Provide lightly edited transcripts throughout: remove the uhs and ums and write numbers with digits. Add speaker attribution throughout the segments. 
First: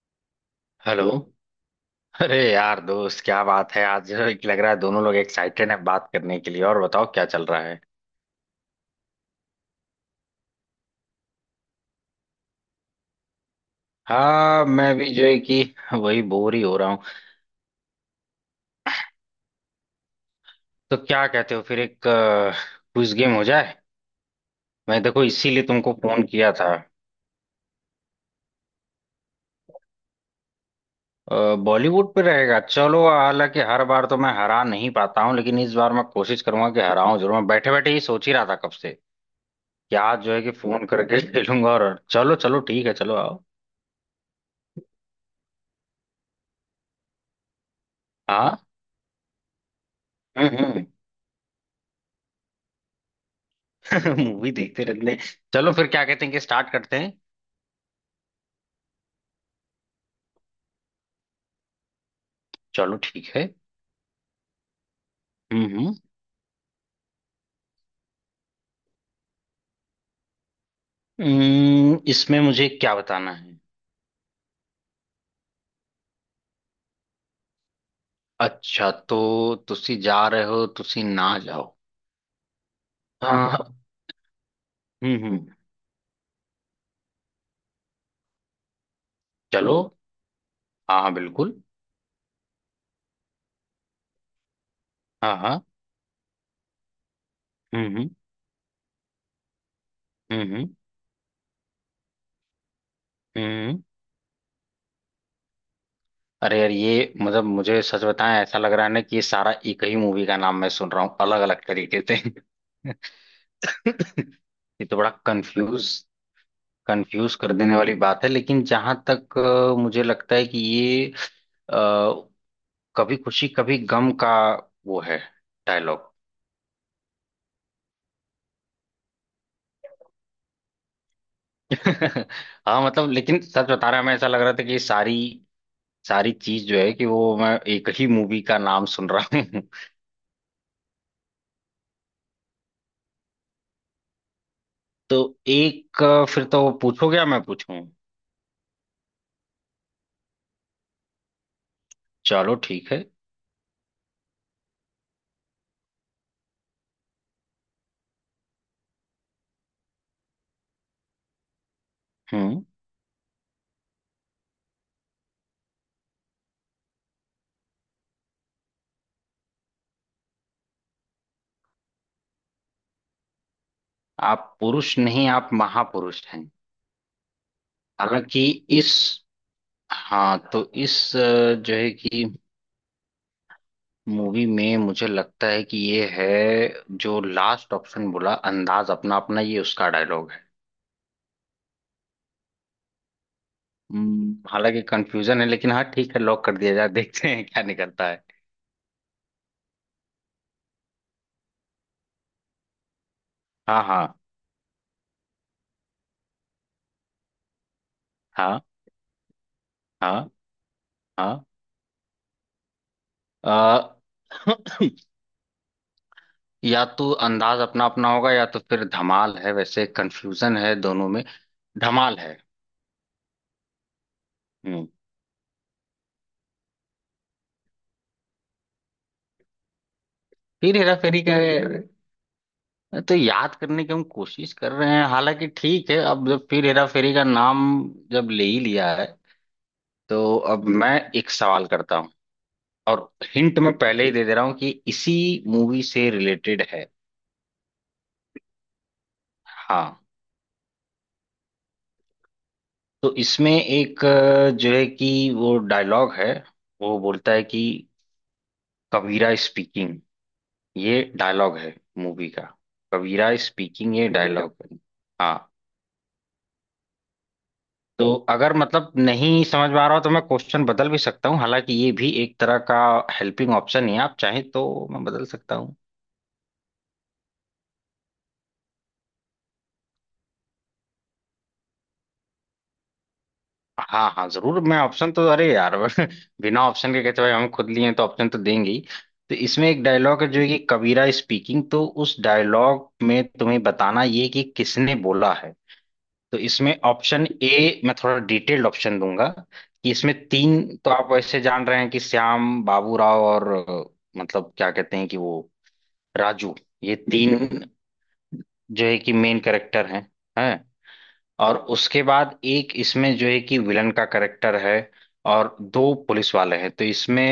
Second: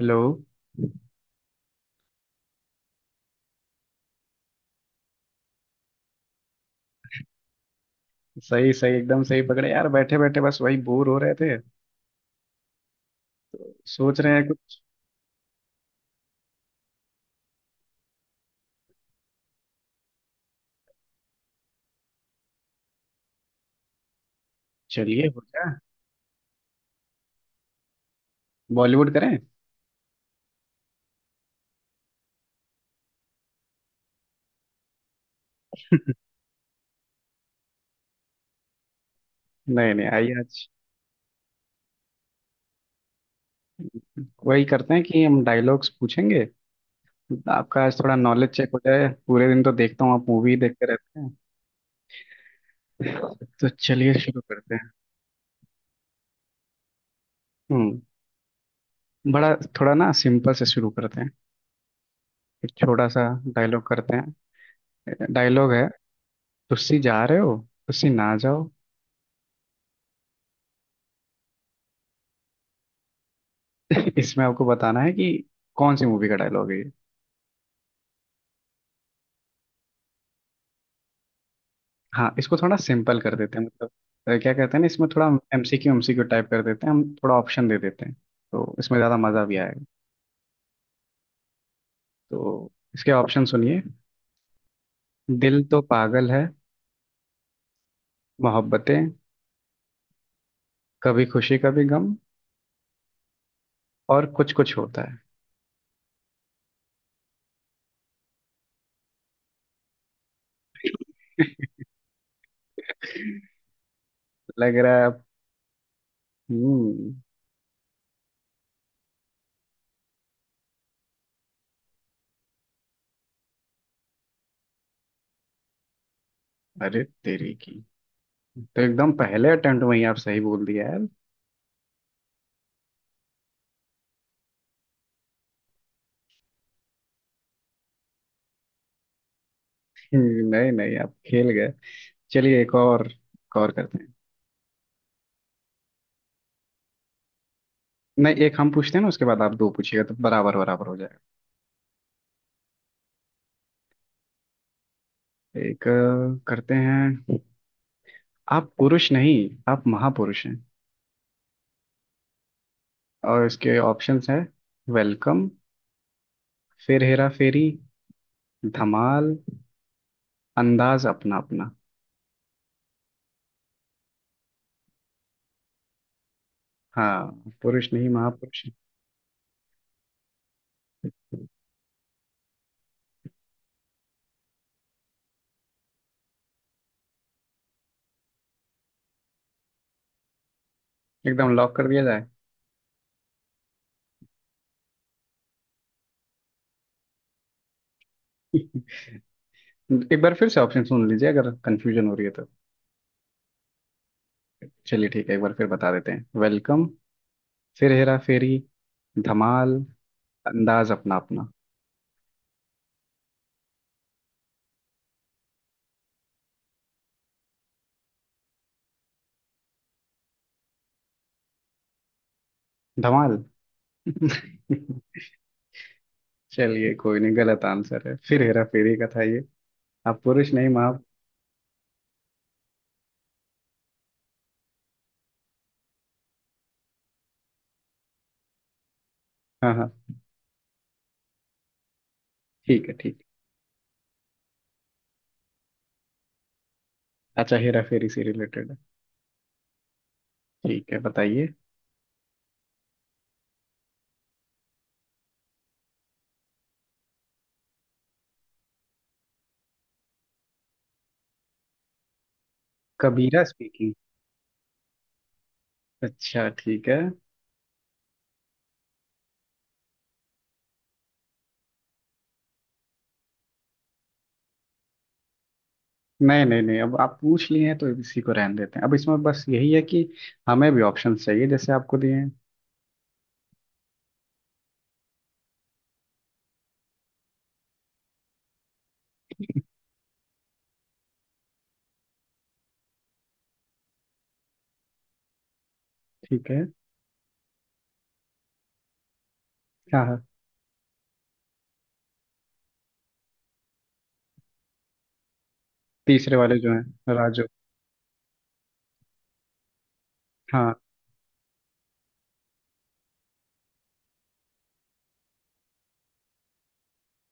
Speaker 1: Hello.
Speaker 2: Hello. अरे यार दोस्त, क्या बात है, आज लग रहा है दोनों लोग एक्साइटेड हैं बात करने के लिए। और बताओ क्या चल रहा है?
Speaker 1: सही सही एकदम सही पकड़े यार, बैठे बैठे बस वही बोर हो रहे थे। सोच रहे हैं
Speaker 2: हाँ,
Speaker 1: कुछ।
Speaker 2: मैं भी जो है कि वही बोर ही हो रहा हूँ। तो क्या कहते हो, फिर एक क्विज गेम हो जाए? मैं देखो
Speaker 1: चलिए हो
Speaker 2: इसीलिए
Speaker 1: जाए।
Speaker 2: तुमको फोन किया था।
Speaker 1: बॉलीवुड करें।
Speaker 2: बॉलीवुड पे रहेगा चलो, हालांकि हर बार तो मैं हरा नहीं पाता हूँ, लेकिन इस बार मैं कोशिश करूंगा कि हराऊं जरूर। मैं बैठे बैठे ही सोच ही रहा था कब से कि
Speaker 1: नहीं नहीं
Speaker 2: आज जो
Speaker 1: आइए
Speaker 2: है कि
Speaker 1: आज
Speaker 2: फोन करके खेलूंगा, और चलो चलो ठीक है, चलो आओ।
Speaker 1: वही करते हैं कि हम डायलॉग्स पूछेंगे। आपका आज थोड़ा नॉलेज
Speaker 2: हाँ।
Speaker 1: चेक हो जाए, पूरे दिन तो देखता हूँ आप मूवी
Speaker 2: हम्म।
Speaker 1: देखते रहते हैं। तो चलिए शुरू
Speaker 2: मूवी
Speaker 1: करते
Speaker 2: देखते
Speaker 1: हैं।
Speaker 2: रहते हैं। चलो फिर क्या कहते हैं कि स्टार्ट करते हैं।
Speaker 1: हम्म। बड़ा थोड़ा ना सिंपल से शुरू करते हैं। एक
Speaker 2: चलो
Speaker 1: छोटा सा
Speaker 2: ठीक है।
Speaker 1: डायलॉग करते हैं। डायलॉग है,
Speaker 2: हम्म।
Speaker 1: तुसी जा रहे हो तुसी ना जाओ।
Speaker 2: इसमें मुझे क्या बताना है?
Speaker 1: इसमें आपको बताना है कि कौन सी मूवी का डायलॉग है ये।
Speaker 2: अच्छा, तो तुसी जा रहे हो, तुसी ना जाओ।
Speaker 1: हाँ इसको थोड़ा सिंपल कर
Speaker 2: हाँ
Speaker 1: देते हैं,
Speaker 2: हाँ।
Speaker 1: मतलब क्या कहते हैं ना, इसमें थोड़ा
Speaker 2: हम्म।
Speaker 1: MCQ MCQ टाइप कर देते हैं, हम थोड़ा ऑप्शन दे देते हैं तो इसमें ज़्यादा मज़ा भी
Speaker 2: चलो।
Speaker 1: आएगा।
Speaker 2: हाँ हाँ बिल्कुल।
Speaker 1: तो इसके ऑप्शन सुनिए।
Speaker 2: हाँ हाँ।
Speaker 1: दिल तो पागल है।
Speaker 2: हम्म।
Speaker 1: मोहब्बतें।
Speaker 2: हम्म।
Speaker 1: कभी खुशी कभी गम।
Speaker 2: हम्म।
Speaker 1: और कुछ कुछ होता है।
Speaker 2: अरे यार, ये मतलब मुझे सच बताएं, ऐसा लग रहा है ना कि ये सारा एक ही मूवी का नाम मैं सुन रहा हूँ, अलग अलग तरीके से।
Speaker 1: लग
Speaker 2: ये
Speaker 1: रहा
Speaker 2: तो
Speaker 1: है
Speaker 2: बड़ा
Speaker 1: आप-।
Speaker 2: कंफ्यूज
Speaker 1: हम्म।
Speaker 2: कंफ्यूज कर देने वाली बात है। लेकिन जहां तक मुझे लगता है कि ये अ, कभी खुशी कभी गम का वो है डायलॉग।
Speaker 1: अरे तेरी की। तो एकदम पहले अटेम्प्ट में ही आप सही बोल दिया यार।
Speaker 2: हाँ मतलब, लेकिन सच बता रहा हूं, मैं ऐसा लग रहा था कि सारी सारी चीज जो है कि वो मैं एक ही मूवी का नाम सुन रहा हूँ।
Speaker 1: नहीं नहीं आप खेल गए। चलिए एक और करते हैं।
Speaker 2: तो एक फिर तो वो पूछोगे या मैं पूछूं?
Speaker 1: नहीं, एक हम पूछते हैं ना, उसके बाद आप दो पूछिएगा तो बराबर बराबर हो जाएगा।
Speaker 2: चलो ठीक है।
Speaker 1: एक करते हैं। आप पुरुष नहीं, आप महापुरुष हैं।
Speaker 2: हम्म।
Speaker 1: और इसके ऑप्शंस हैं। वेलकम। फिर हेरा फेरी। धमाल। अंदाज अपना अपना।
Speaker 2: आप पुरुष नहीं, आप महापुरुष हैं।
Speaker 1: हाँ, पुरुष नहीं
Speaker 2: हालांकि
Speaker 1: महापुरुष हैं।
Speaker 2: इस, हाँ तो इस जो है कि मूवी में मुझे लगता है कि ये है, जो लास्ट ऑप्शन बोला अंदाज अपना अपना, ये उसका डायलॉग है।
Speaker 1: एकदम लॉक कर दिया जाए।
Speaker 2: हालांकि कंफ्यूजन है, लेकिन हाँ ठीक है, लॉक कर दिया जाए, देखते हैं क्या निकलता है।
Speaker 1: एक बार फिर से ऑप्शन सुन लीजिए अगर कंफ्यूजन हो रही है तो।
Speaker 2: हाँ हाँ।
Speaker 1: चलिए ठीक है, एक बार फिर बता देते हैं। वेलकम। फिर हेरा फेरी।
Speaker 2: हाँ।
Speaker 1: धमाल।
Speaker 2: हाँ।
Speaker 1: अंदाज अपना
Speaker 2: हाँ।
Speaker 1: अपना।
Speaker 2: अ, या तो अंदाज अपना अपना होगा, या तो फिर धमाल है, वैसे कंफ्यूजन है दोनों में। धमाल है।
Speaker 1: धमाल।
Speaker 2: हम्म।
Speaker 1: चलिए कोई नहीं, गलत आंसर है, फिर हेरा फेरी का था ये। आप पुरुष नहीं।
Speaker 2: फिर हेरा फेरी का, तो याद करने की हम कोशिश कर रहे हैं। हालांकि ठीक है, अब जब फिर हेरा फेरी का नाम जब ले ही लिया है
Speaker 1: हाँ हाँ।
Speaker 2: तो अब मैं एक सवाल करता हूँ।
Speaker 1: ठीक है
Speaker 2: और
Speaker 1: ठीक
Speaker 2: हिंट मैं पहले ही दे दे रहा हूँ कि इसी मूवी से रिलेटेड है।
Speaker 1: है। अच्छा, हेरा फेरी से रिलेटेड है।
Speaker 2: हाँ,
Speaker 1: ठीक है बताइए।
Speaker 2: तो इसमें एक जो है कि वो डायलॉग है, वो बोलता है कि कबीरा स्पीकिंग। ये डायलॉग है मूवी का, कबीरा
Speaker 1: कबीरा स्पीकिंग।
Speaker 2: स्पीकिंग ये डायलॉग है। हाँ,
Speaker 1: अच्छा ठीक है।
Speaker 2: तो अगर मतलब नहीं समझ में आ रहा हो तो मैं क्वेश्चन बदल भी सकता हूँ, हालांकि ये भी एक तरह का हेल्पिंग ऑप्शन ही है, आप चाहें तो मैं बदल सकता हूँ।
Speaker 1: नहीं नहीं नहीं, अब आप पूछ लिए हैं तो इसी को रहने देते हैं। अब इसमें बस यही है कि हमें भी ऑप्शन चाहिए जैसे आपको दिए हैं।
Speaker 2: हाँ हाँ जरूर, मैं ऑप्शन तो, अरे यार बिना ऑप्शन के कहते, भाई हम खुद लिए हैं तो ऑप्शन तो देंगे ही। तो इसमें एक डायलॉग है जो है कि कबीरा स्पीकिंग, तो उस डायलॉग में तुम्हें बताना ये कि किसने बोला है। तो
Speaker 1: ठीक है।
Speaker 2: इसमें ऑप्शन ए, मैं थोड़ा डिटेल्ड ऑप्शन दूंगा, कि
Speaker 1: हाँ
Speaker 2: इसमें
Speaker 1: हाँ।
Speaker 2: तीन तो आप वैसे जान रहे हैं कि श्याम बाबूराव और मतलब क्या कहते हैं कि वो
Speaker 1: तीसरे
Speaker 2: राजू,
Speaker 1: वाले जो
Speaker 2: ये
Speaker 1: हैं, राजू।
Speaker 2: तीन जो है कि मेन कैरेक्टर हैं, हैं।
Speaker 1: हाँ।
Speaker 2: और उसके बाद एक इसमें जो है कि विलन का करेक्टर है, और दो पुलिस वाले हैं। तो इसमें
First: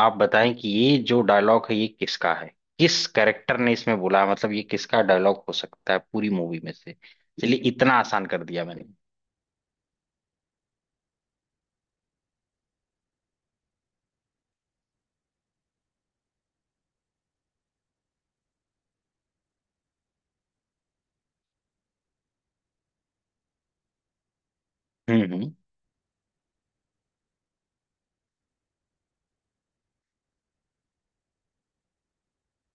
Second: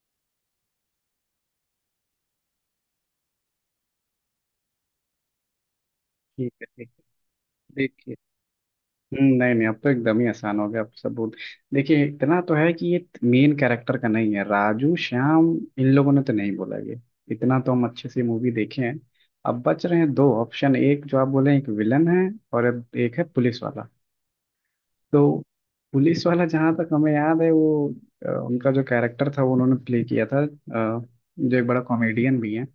Speaker 2: आप बताएं कि ये जो डायलॉग है ये किसका है, किस करेक्टर ने इसमें बोला है? मतलब ये किसका डायलॉग हो सकता है पूरी
Speaker 1: ठीक
Speaker 2: मूवी
Speaker 1: है
Speaker 2: में
Speaker 1: ठीक
Speaker 2: से?
Speaker 1: है।
Speaker 2: चलिए इतना
Speaker 1: देखिए।
Speaker 2: आसान कर दिया मैंने।
Speaker 1: नहीं नहीं, अब तो एकदम ही आसान हो गया, अब सबूत। देखिए, इतना तो है कि ये मेन कैरेक्टर का नहीं है, राजू श्याम इन लोगों ने तो नहीं बोला ये। इतना तो हम अच्छे से मूवी देखे हैं। अब बच रहे हैं दो ऑप्शन, एक जो आप बोले एक विलन है, और अब एक है पुलिस वाला। तो
Speaker 2: हम्म।
Speaker 1: पुलिस वाला जहाँ तक हमें याद है वो उनका जो कैरेक्टर था वो उन्होंने प्ले किया था जो एक बड़ा कॉमेडियन भी है।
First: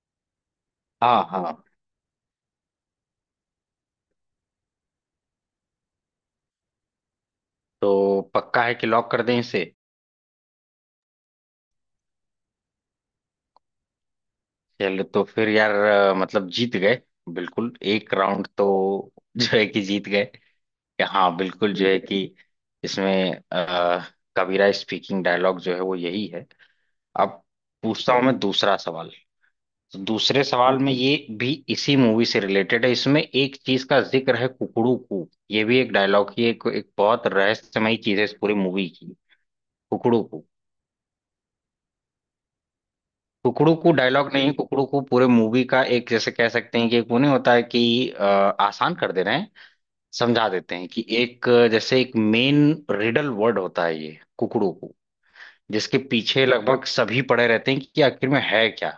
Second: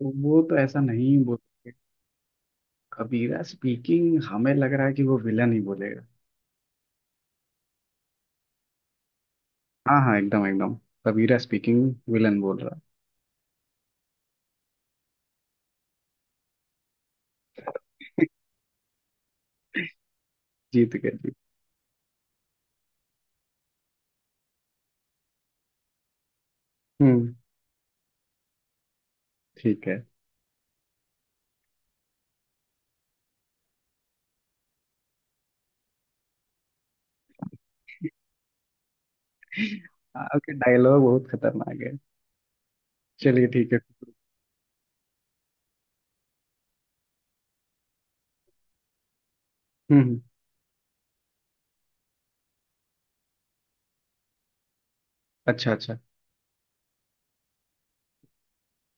Speaker 1: तो वो तो ऐसा नहीं
Speaker 2: हाँ
Speaker 1: बोल।
Speaker 2: हाँ।
Speaker 1: कबीरा स्पीकिंग, हमें लग रहा है कि वो विलन ही बोलेगा।
Speaker 2: तो पक्का है कि लॉक कर दें इसे?
Speaker 1: हाँ हाँ, एकदम एकदम। सबीरा स्पीकिंग विलन बोल रहा।
Speaker 2: चलो तो फिर यार, मतलब जीत गए, बिल्कुल एक राउंड तो जो है कि जीत गए।
Speaker 1: जीत गए जीत।
Speaker 2: हाँ बिल्कुल जो है कि इसमें कबीरा स्पीकिंग डायलॉग जो है वो यही है।
Speaker 1: हम्म।
Speaker 2: अब पूछता हूँ मैं दूसरा सवाल।
Speaker 1: ठीक है।
Speaker 2: तो दूसरे सवाल में ये भी इसी मूवी से रिलेटेड है, इसमें एक चीज का जिक्र है कुकड़ू कू, ये भी एक डायलॉग ही, एक, एक बहुत रहस्यमयी चीज है इस पूरी मूवी की, कुकड़ू कू।
Speaker 1: आपके डायलॉग बहुत खतरनाक है। चलिए ठीक
Speaker 2: कुकड़ू
Speaker 1: है।
Speaker 2: कू डायलॉग नहीं, कुकड़ू कू पूरे मूवी का एक जैसे कह सकते हैं कि एक, वो नहीं होता है कि आसान कर दे रहे हैं,
Speaker 1: हम्म।
Speaker 2: समझा देते हैं कि एक जैसे एक मेन रिडल वर्ड होता है ये कुकड़ू कू,
Speaker 1: अच्छा अच्छा।
Speaker 2: जिसके पीछे लगभग सभी पड़े रहते हैं कि आखिर में है क्या।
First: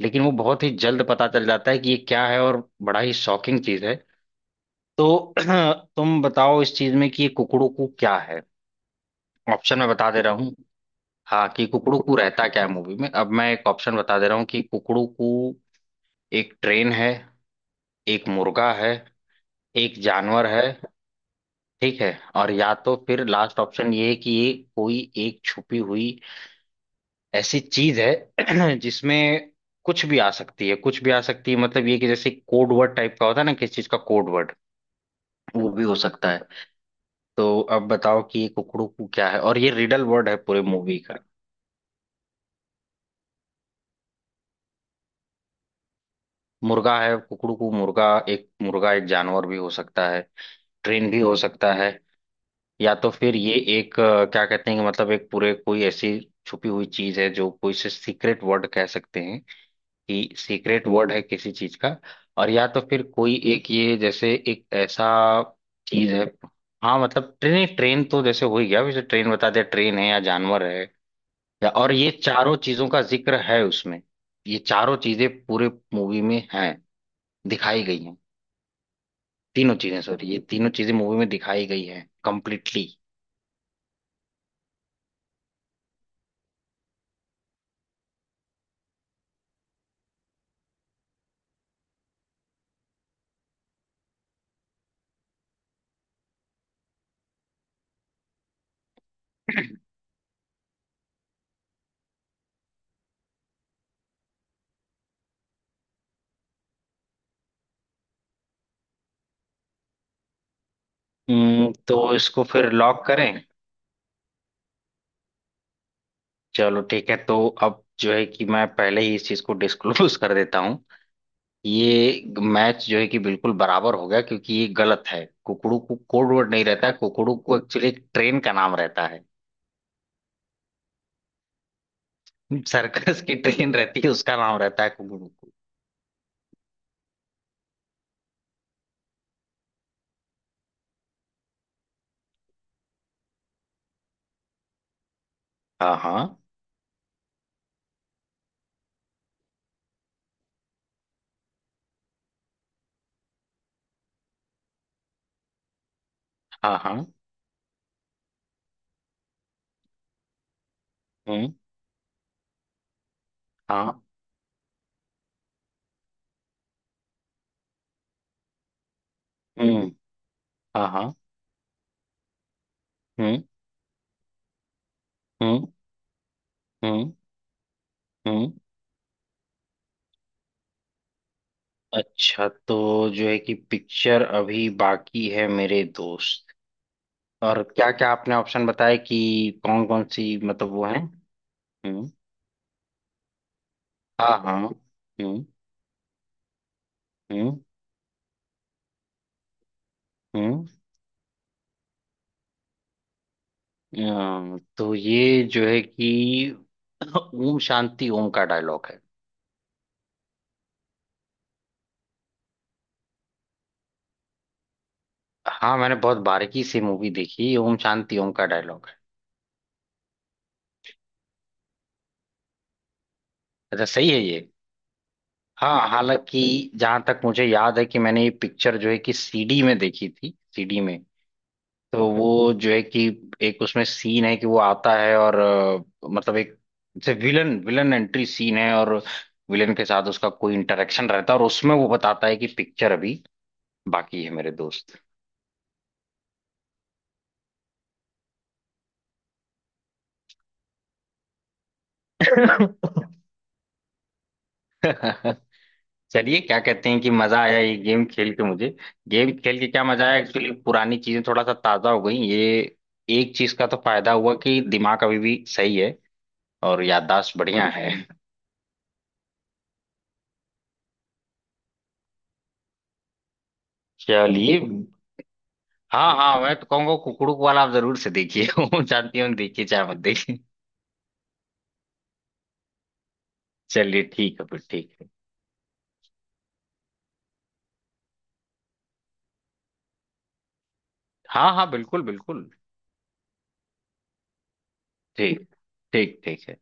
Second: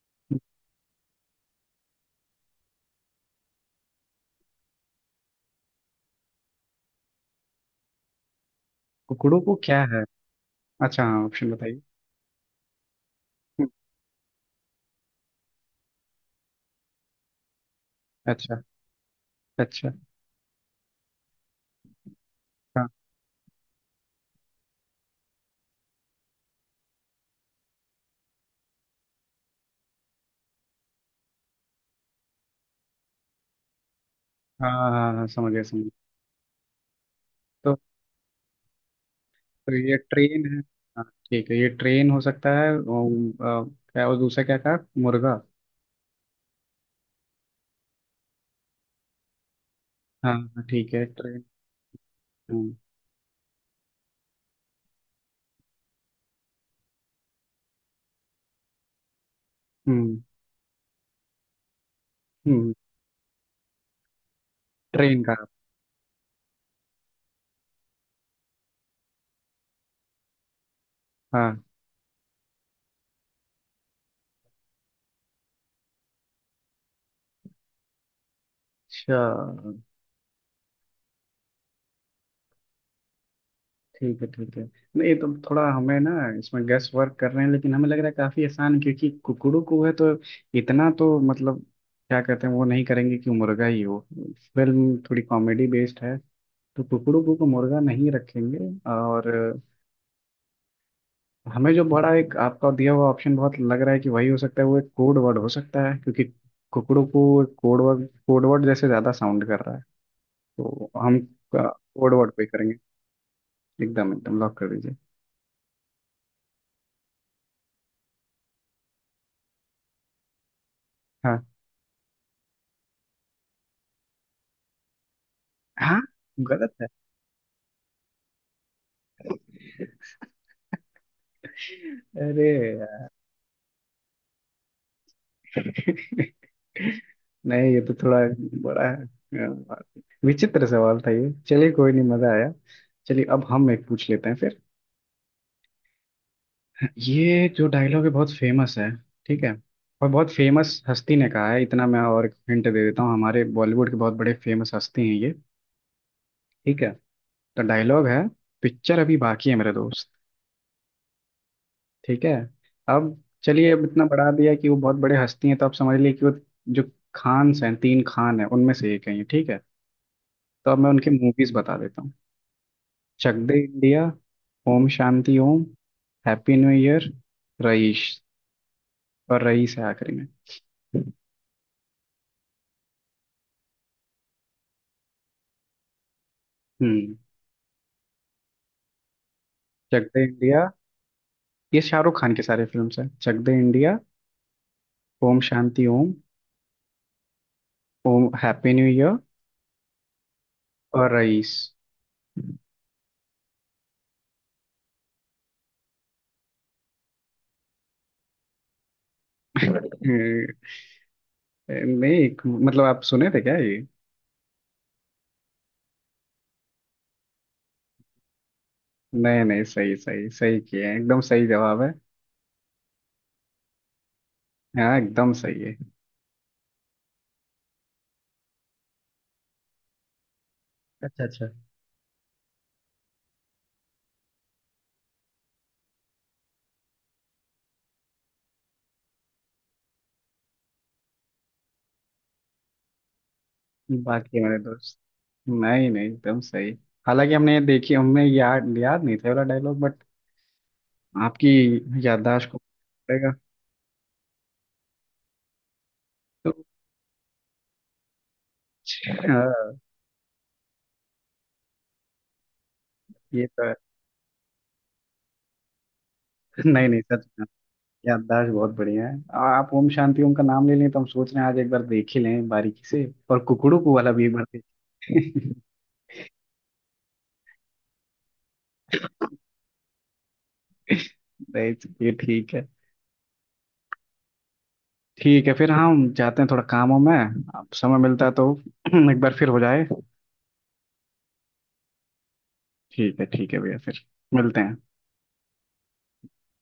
Speaker 2: लेकिन वो बहुत ही जल्द पता चल जाता है कि ये क्या है, और बड़ा ही शॉकिंग चीज है। तो तुम बताओ इस चीज में कि ये कुकड़ू क्या है।
Speaker 1: कुकड़ों को
Speaker 2: ऑप्शन
Speaker 1: क्या
Speaker 2: मैं
Speaker 1: है।
Speaker 2: बता दे रहा हूँ,
Speaker 1: अच्छा हाँ,
Speaker 2: हाँ
Speaker 1: ऑप्शन
Speaker 2: कि
Speaker 1: बताइए।
Speaker 2: कुकड़ू रहता क्या है मूवी में। अब मैं एक
Speaker 1: हम्म,
Speaker 2: ऑप्शन बता दे रहा हूँ कि कुकड़ू एक ट्रेन है, एक
Speaker 1: अच्छा
Speaker 2: मुर्गा है,
Speaker 1: अच्छा।
Speaker 2: एक जानवर है, ठीक है। और या तो फिर लास्ट ऑप्शन ये है कि ये कोई एक छुपी हुई ऐसी चीज है जिसमें कुछ भी आ सकती है, कुछ भी आ सकती है। मतलब ये कि जैसे कोड वर्ड टाइप का होता है ना, किस चीज का कोड वर्ड,
Speaker 1: हाँ हाँ हाँ हाँ, समझ गया
Speaker 2: वो
Speaker 1: समझ
Speaker 2: भी हो
Speaker 1: गया।
Speaker 2: सकता है। तो
Speaker 1: तो,
Speaker 2: अब बताओ कि ये कुकड़ू क्या है, और ये
Speaker 1: तो ये
Speaker 2: रिडल वर्ड है
Speaker 1: ट्रेन है।
Speaker 2: पूरे मूवी
Speaker 1: हाँ
Speaker 2: का।
Speaker 1: ठीक है, ये ट्रेन हो सकता है और, क्या, और दूसरा क्या कहा, मुर्गा।
Speaker 2: मुर्गा है कुकड़ू को, मुर्गा एक जानवर भी हो सकता है,
Speaker 1: हाँ हाँ, ठीक है,
Speaker 2: ट्रेन भी हो
Speaker 1: ट्रेन।
Speaker 2: सकता है।
Speaker 1: हम्म
Speaker 2: या तो फिर ये एक क्या कहते हैं कि मतलब एक पूरे कोई ऐसी छुपी हुई चीज है जो कोई से सीक्रेट वर्ड कह सकते हैं,
Speaker 1: हम्म
Speaker 2: कि सीक्रेट वर्ड है किसी चीज का। और या
Speaker 1: हम्म,
Speaker 2: तो फिर कोई एक ये जैसे एक ऐसा
Speaker 1: ट्रेन का।
Speaker 2: चीज है। हाँ मतलब ट्रेन ट्रेन तो जैसे हो ही गया, वैसे ट्रेन बता दिया, ट्रेन है या जानवर है
Speaker 1: हाँ,
Speaker 2: या, और ये चारों चीजों का जिक्र है उसमें, ये चारों चीजें पूरे मूवी में हैं, दिखाई गई हैं।
Speaker 1: अच्छा
Speaker 2: तीनों चीजें सॉरी, ये तीनों चीजें मूवी में दिखाई गई हैं कंप्लीटली।
Speaker 1: ठीक है ठीक है। नहीं ये तो थोड़ा हमें ना, इसमें गैस वर्क कर रहे हैं, लेकिन हमें लग रहा है काफी आसान है, क्योंकि कुकड़ू को है तो, इतना तो मतलब, क्या कहते हैं, वो नहीं करेंगे कि मुर्गा ही हो। फिल्म थोड़ी कॉमेडी बेस्ड है, तो कुकड़ू को तो मुर्गा नहीं रखेंगे। और हमें जो बड़ा एक आपका दिया हुआ ऑप्शन बहुत लग रहा है कि वही हो सकता है, वो एक कोड वर्ड हो सकता है, क्योंकि कुकड़ू को कोड वर्ड, कोड वर्ड जैसे ज्यादा साउंड कर रहा है। तो हम कोड
Speaker 2: तो
Speaker 1: वर्ड
Speaker 2: इसको
Speaker 1: पे ही
Speaker 2: फिर
Speaker 1: करेंगे।
Speaker 2: लॉक करें।
Speaker 1: एकदम एकदम लॉक कर दीजिए।
Speaker 2: चलो ठीक है। तो अब जो है कि मैं पहले ही इस चीज को डिस्क्लोज कर देता हूँ,
Speaker 1: हाँ
Speaker 2: ये मैच जो है कि बिल्कुल बराबर हो गया, क्योंकि ये गलत है, कुकड़ू को
Speaker 1: हाँ,
Speaker 2: कोड वर्ड नहीं रहता
Speaker 1: गलत।
Speaker 2: है, कुकड़ू को एक्चुअली ट्रेन का नाम रहता है,
Speaker 1: अरे यार।
Speaker 2: सर्कस की ट्रेन रहती है, उसका नाम रहता है कुकड़ू को।
Speaker 1: नहीं ये तो थोड़ा बड़ा है, विचित्र सवाल था ये। चलिए कोई नहीं, मजा आया। चलिए अब हम एक पूछ लेते हैं फिर।
Speaker 2: हाँ हाँ।
Speaker 1: ये जो डायलॉग है बहुत फेमस है। ठीक है। और बहुत फेमस हस्ती ने कहा है, इतना मैं और हिंट दे देता हूँ, हमारे बॉलीवुड के बहुत बड़े फेमस हस्ती हैं ये।
Speaker 2: हाँ
Speaker 1: ठीक है।
Speaker 2: हाँ।
Speaker 1: तो डायलॉग है, पिक्चर अभी बाकी है मेरे दोस्त।
Speaker 2: हम्म।
Speaker 1: ठीक है। अब चलिए, अब
Speaker 2: हाँ।
Speaker 1: इतना बढ़ा दिया कि वो बहुत बड़े हस्ती हैं तो आप समझ लिए कि वो जो खान्स हैं, तीन खान हैं उनमें से एक है ये। ठीक है।
Speaker 2: हम्म।
Speaker 1: तो अब
Speaker 2: हाँ
Speaker 1: मैं उनकी
Speaker 2: हाँ।
Speaker 1: मूवीज बता देता हूँ। चक
Speaker 2: हम्म
Speaker 1: दे इंडिया। ओम शांति ओम।
Speaker 2: हम्म।
Speaker 1: Happy new year.
Speaker 2: हम्म
Speaker 1: रईस।
Speaker 2: हम्म।
Speaker 1: और रईस है आखिरी में।
Speaker 2: अच्छा, तो जो है कि पिक्चर अभी बाकी है मेरे दोस्त,
Speaker 1: हम्म।
Speaker 2: और क्या क्या आपने ऑप्शन बताए कि कौन कौन
Speaker 1: चक दे
Speaker 2: सी
Speaker 1: इंडिया,
Speaker 2: मतलब वो है।
Speaker 1: ये
Speaker 2: हम्म।
Speaker 1: शाहरुख खान के सारे फिल्म्स हैं। चक दे इंडिया।
Speaker 2: हाँ हाँ।
Speaker 1: ओम शांति ओम।
Speaker 2: हम्म।
Speaker 1: Om happy new year.
Speaker 2: हम्म।
Speaker 1: और रईस।
Speaker 2: तो ये जो है कि ओम शांति ओम का डायलॉग है।
Speaker 1: नहीं, मतलब आप सुने थे क्या ये।
Speaker 2: हाँ मैंने बहुत बारीकी से मूवी देखी, ओम शांति ओम का डायलॉग है।
Speaker 1: नहीं नहीं, सही सही सही किए हैं, एकदम सही जवाब है।
Speaker 2: अच्छा सही है ये?
Speaker 1: हाँ एकदम सही है।
Speaker 2: हाँ, हालांकि जहां तक मुझे याद है कि मैंने ये पिक्चर जो है कि सीडी में देखी थी, सीडी में। तो वो जो है कि एक उसमें सीन है कि वो आता है और मतलब एक जैसे विलन विलन एंट्री सीन है, और विलन के साथ उसका कोई इंटरेक्शन रहता है और उसमें वो बताता है कि पिक्चर अभी बाकी है
Speaker 1: बाकी
Speaker 2: मेरे
Speaker 1: मेरे
Speaker 2: दोस्त।
Speaker 1: दोस्त। नहीं नहीं एकदम सही। हालांकि हमने ये देखी, हमने याद याद नहीं था ये वाला डायलॉग, बट आपकी याददाश्त को पड़ेगा।
Speaker 2: चलिए
Speaker 1: तो
Speaker 2: क्या कहते हैं कि मजा आया ये गेम खेल के मुझे, गेम खेल के
Speaker 1: हाँ,
Speaker 2: क्या मजा आया एक्चुअली, पुरानी चीजें थोड़ा सा ताजा हो गई। ये एक
Speaker 1: ये
Speaker 2: चीज
Speaker 1: तो
Speaker 2: का
Speaker 1: है।
Speaker 2: तो फायदा हुआ कि दिमाग अभी भी सही है, और
Speaker 1: नहीं नहीं, सच
Speaker 2: याददाश्त
Speaker 1: में
Speaker 2: बढ़िया है।
Speaker 1: याददाश्त बहुत बढ़िया है। आप ओम शांति ओम का नाम ले लें तो हम सोच रहे हैं आज एक बार देख ही लें बारीकी से, और कुकड़ू को वाला भी एक बार
Speaker 2: चलिए
Speaker 1: देख।
Speaker 2: हाँ हाँ, मैं तो कहूंगा कुकड़ू वाला आप जरूर से देखिए। वो जानती हूँ, देखिए चाहे मत देखिए।
Speaker 1: नहीं, ये ठीक है।
Speaker 2: चलिए ठीक है फिर, ठीक है।
Speaker 1: ठीक है फिर, हम जाते हैं, थोड़ा काम हो में अब समय मिलता है तो। एक बार फिर हो जाए।
Speaker 2: हाँ हाँ बिल्कुल बिल्कुल।
Speaker 1: ठीक है भैया, फिर मिलते हैं।
Speaker 2: ठीक, ठीक ठीक है।